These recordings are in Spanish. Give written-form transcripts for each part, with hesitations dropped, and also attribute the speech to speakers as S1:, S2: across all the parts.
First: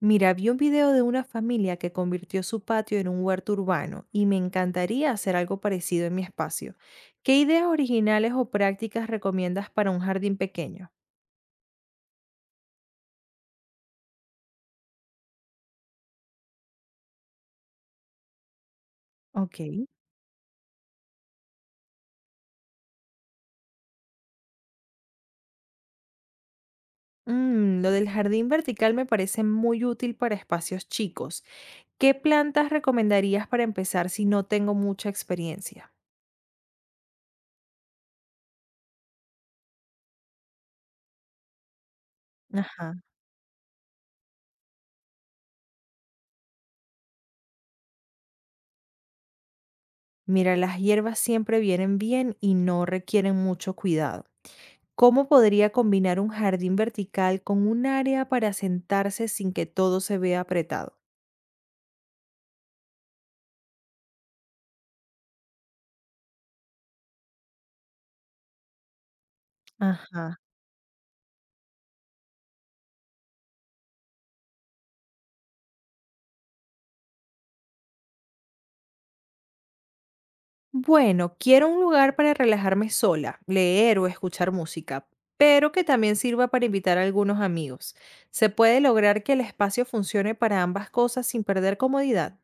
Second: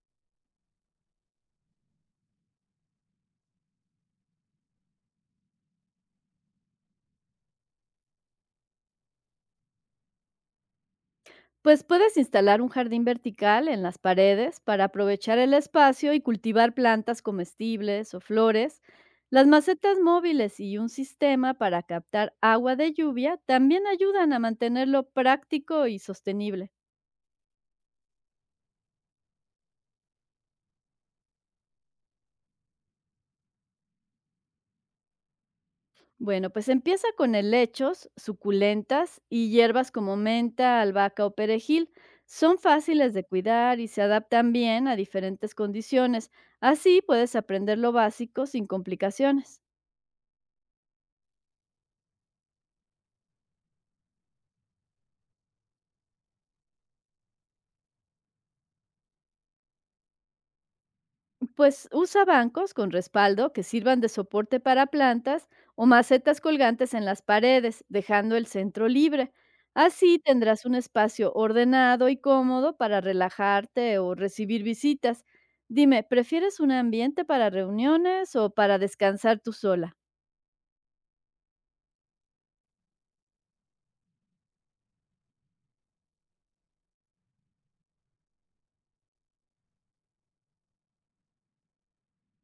S1: Mira, vi un video de una familia que convirtió su patio en un huerto urbano y me encantaría hacer algo parecido en mi espacio. ¿Qué ideas originales o prácticas recomiendas para un jardín pequeño?
S2: Pues puedes instalar un jardín vertical en las paredes para aprovechar el espacio y cultivar plantas comestibles o flores. Las
S1: Ok.
S2: macetas móviles y un sistema para captar agua de lluvia también ayudan a mantenerlo práctico y sostenible.
S1: Lo del jardín vertical me parece muy útil para espacios chicos. ¿Qué plantas recomendarías para empezar si no tengo mucha experiencia?
S2: Bueno, pues empieza con helechos, suculentas y hierbas como menta, albahaca o perejil. Son
S1: Ajá.
S2: fáciles de cuidar y se adaptan bien a diferentes condiciones. Así puedes aprender lo básico sin complicaciones.
S1: Mira, las hierbas siempre vienen bien y no requieren mucho cuidado. ¿Cómo podría combinar un jardín vertical con un área para sentarse sin que todo se vea apretado?
S2: Pues usa bancos con respaldo que sirvan de soporte para plantas o macetas colgantes en las paredes, dejando el centro libre. Así
S1: Ajá.
S2: tendrás un espacio ordenado y cómodo para relajarte o recibir visitas. Dime, ¿prefieres un ambiente para reuniones o para descansar tú sola?
S1: Bueno, quiero un lugar para relajarme sola, leer o escuchar música, pero que también sirva para invitar a algunos amigos. ¿Se puede lograr que el espacio funcione para ambas cosas sin perder comodidad?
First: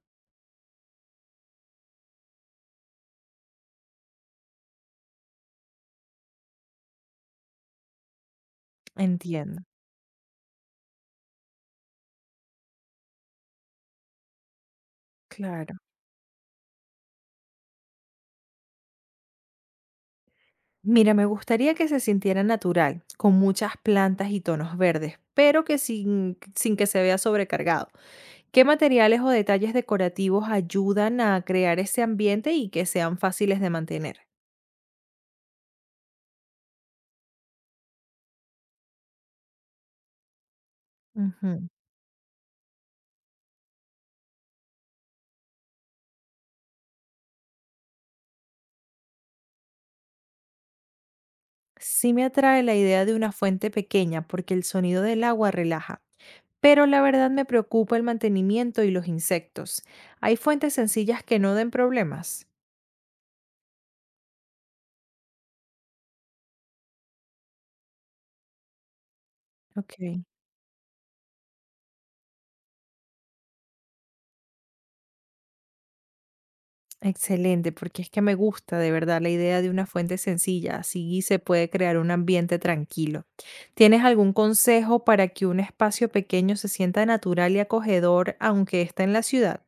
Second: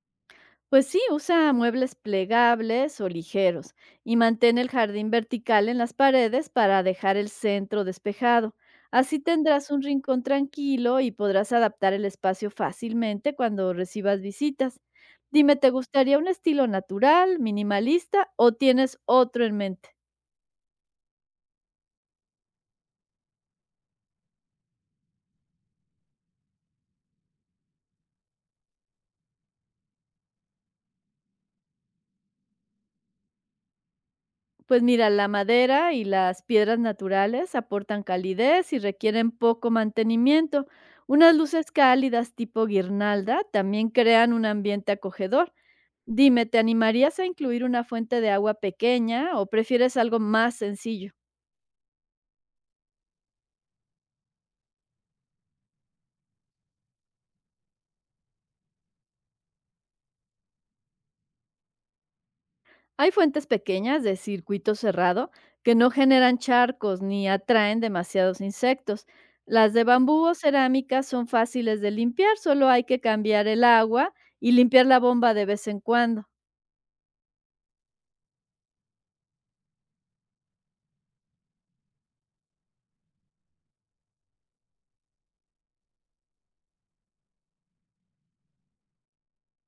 S2: Pues sí, usa muebles plegables o ligeros y mantén el jardín vertical en las paredes para dejar el centro despejado. Así
S1: Entiendo.
S2: tendrás un rincón tranquilo y podrás adaptar el espacio fácilmente cuando recibas visitas. Dime, ¿te
S1: Claro.
S2: gustaría un estilo natural, minimalista o tienes otro en mente?
S1: Mira, me gustaría que se sintiera natural, con muchas plantas y tonos verdes, pero que sin que se vea sobrecargado. ¿Qué materiales o detalles decorativos ayudan a crear ese ambiente y que sean fáciles de mantener?
S2: Pues mira, la madera y las piedras naturales aportan calidez y requieren poco mantenimiento. Unas
S1: Ujú.
S2: luces cálidas tipo guirnalda también crean un ambiente acogedor. Dime, ¿te animarías a incluir una fuente de agua pequeña o prefieres algo más sencillo?
S1: Sí, me atrae la idea de una fuente pequeña porque el sonido del agua relaja, pero la verdad me preocupa el mantenimiento y los insectos. ¿Hay fuentes sencillas que no den problemas?
S2: Hay fuentes pequeñas de circuito cerrado que no generan charcos ni atraen demasiados insectos. Las de
S1: Ok.
S2: bambú o cerámica son fáciles de limpiar, solo hay que cambiar el agua y limpiar la bomba de vez en cuando.
S1: Excelente, porque es que me gusta de verdad la idea de una fuente sencilla, así se puede crear un ambiente tranquilo. ¿Tienes algún consejo para que un espacio pequeño se sienta natural y acogedor aunque esté en la ciudad?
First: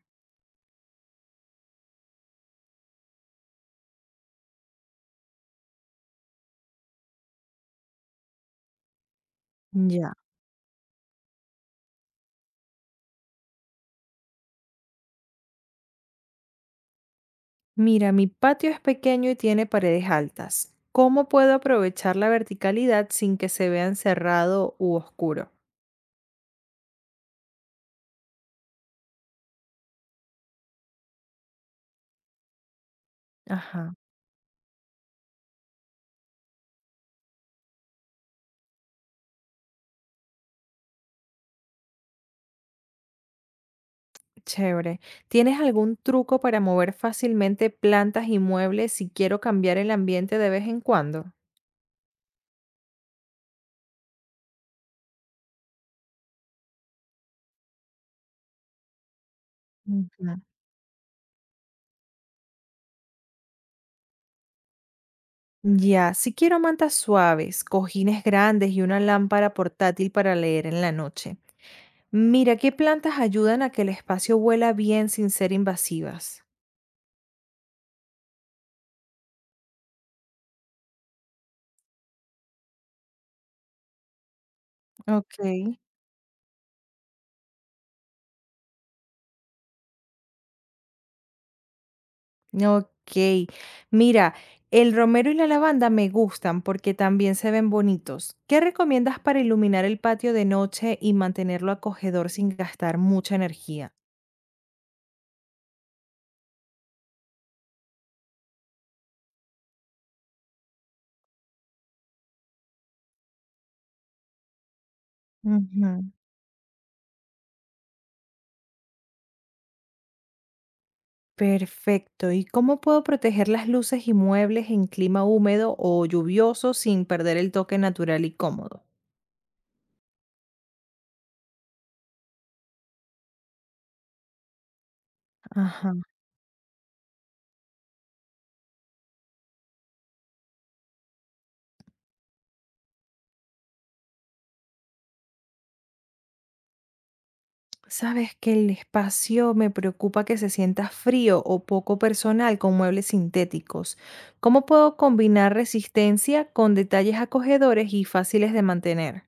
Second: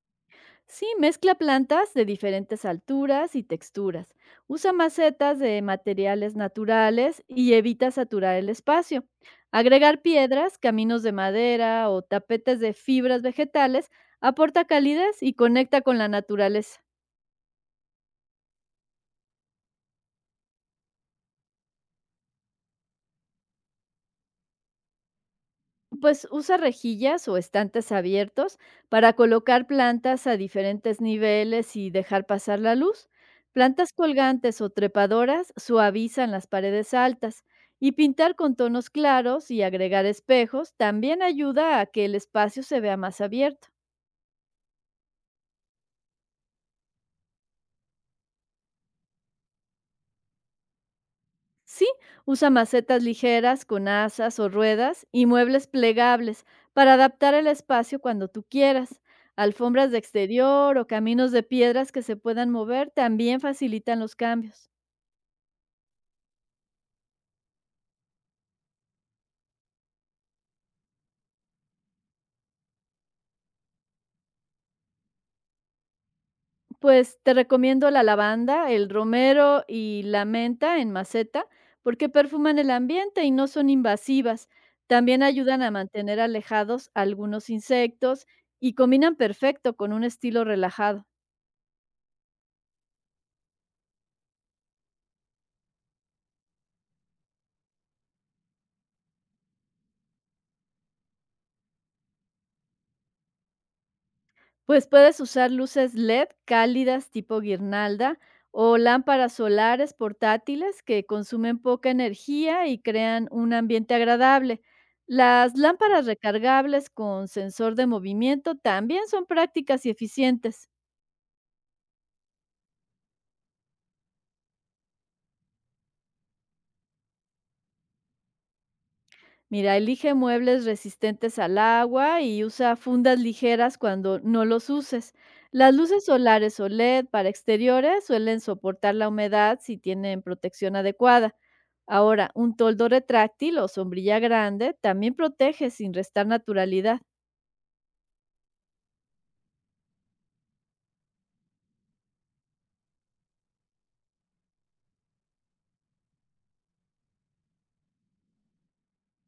S2: Sí, mezcla plantas de diferentes alturas y texturas. Usa macetas de materiales naturales y evita saturar el espacio. Agregar
S1: Ya.
S2: piedras, caminos de madera o tapetes de fibras vegetales aporta calidez y conecta con la naturaleza.
S1: Mira, mi patio es pequeño y tiene paredes altas. ¿Cómo puedo aprovechar la verticalidad sin que se vea encerrado u oscuro?
S2: Pues usa rejillas o estantes abiertos para colocar plantas a diferentes niveles y dejar pasar la luz. Plantas
S1: Ajá,
S2: colgantes o trepadoras suavizan las paredes altas y pintar con tonos claros y agregar espejos también ayuda a que el espacio se vea más abierto.
S1: chévere. ¿Tienes algún truco para mover fácilmente plantas y muebles si quiero cambiar el ambiente de vez en cuando?
S2: Sí, usa macetas ligeras con asas o ruedas y muebles plegables para adaptar el espacio cuando tú quieras. Alfombras de
S1: Ujú.
S2: exterior o caminos de piedras que se puedan mover también facilitan los cambios.
S1: Ya, si quiero mantas suaves, cojines grandes y una lámpara portátil para leer en la noche. Mira, ¿qué plantas ayudan a que el espacio huela bien sin ser invasivas?
S2: Pues te recomiendo la lavanda, el romero y la menta en maceta porque perfuman el ambiente y no son invasivas. También
S1: Ok,
S2: ayudan a mantener alejados algunos insectos y combinan perfecto con un estilo relajado.
S1: ok. Mira, el romero y la lavanda me gustan porque también se ven bonitos. ¿Qué recomiendas para iluminar el patio de noche y mantenerlo acogedor sin gastar mucha energía?
S2: Pues puedes usar luces LED cálidas tipo guirnalda o lámparas solares portátiles que consumen poca energía y crean un ambiente agradable. Las lámparas recargables con sensor de movimiento también son prácticas y eficientes.
S1: Perfecto. ¿Y cómo puedo proteger las luces y muebles en clima húmedo o lluvioso sin perder el toque natural y cómodo?
S2: Mira, elige muebles resistentes al agua y usa fundas ligeras cuando no los uses. Las
S1: Ajá.
S2: luces solares o LED para exteriores suelen soportar la humedad si tienen protección adecuada. Ahora, un toldo retráctil o sombrilla grande también protege sin restar naturalidad.
S1: Sabes que el espacio me preocupa que se sienta frío o poco personal con muebles sintéticos. ¿Cómo puedo combinar resistencia con detalles acogedores y fáciles de mantener?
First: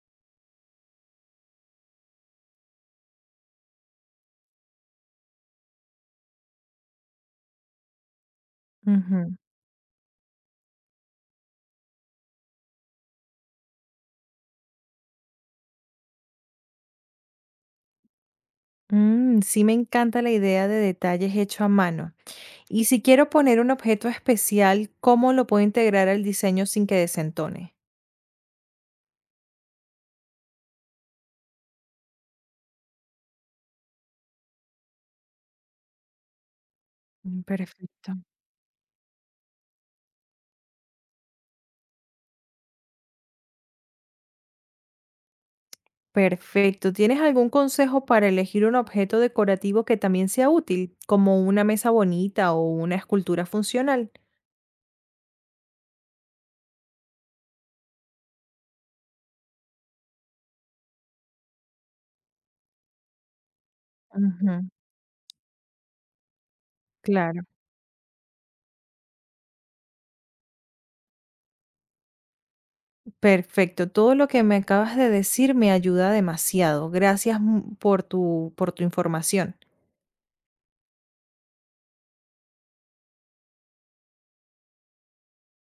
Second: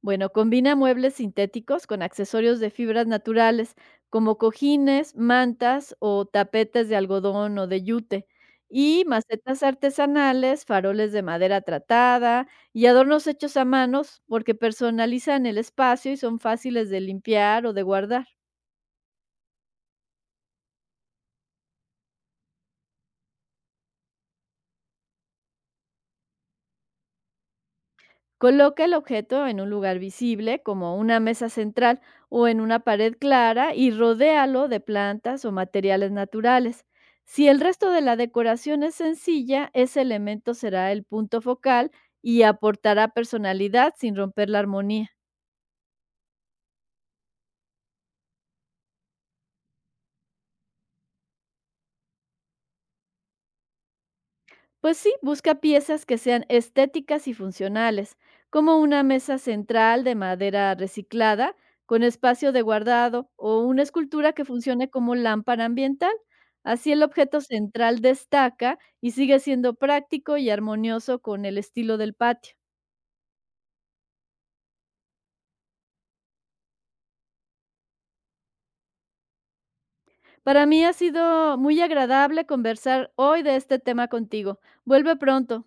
S2: Bueno, combina muebles sintéticos con accesorios de fibras naturales, como cojines, mantas o tapetes de algodón o de yute, y
S1: Ujú.
S2: macetas artesanales, faroles de madera tratada y adornos hechos a manos porque personalizan el espacio y son fáciles de limpiar o de guardar.
S1: Sí, me encanta la idea de detalles hecho a mano. Y si quiero poner un objeto especial, ¿cómo lo puedo integrar al diseño sin que desentone?
S2: Coloca el objeto en un lugar visible, como una mesa central o en una pared clara, y rodéalo de plantas o materiales naturales. Si el resto de
S1: Perfecto.
S2: la decoración es sencilla, ese elemento será el punto focal y aportará personalidad sin romper la armonía.
S1: Perfecto. ¿Tienes algún consejo para elegir un objeto decorativo que también sea útil, como una mesa bonita o una escultura funcional?
S2: Pues sí, busca piezas que sean estéticas y funcionales, como una mesa central de madera reciclada con espacio de guardado o una escultura que
S1: Ujú,
S2: funcione como lámpara ambiental. Así el objeto
S1: claro.
S2: central destaca y sigue siendo práctico y armonioso con el estilo del patio.
S1: Perfecto. Todo lo que me acabas de decir me ayuda demasiado. Gracias por tu información.
S2: Para mí ha sido muy agradable conversar hoy de este tema contigo. Vuelve pronto.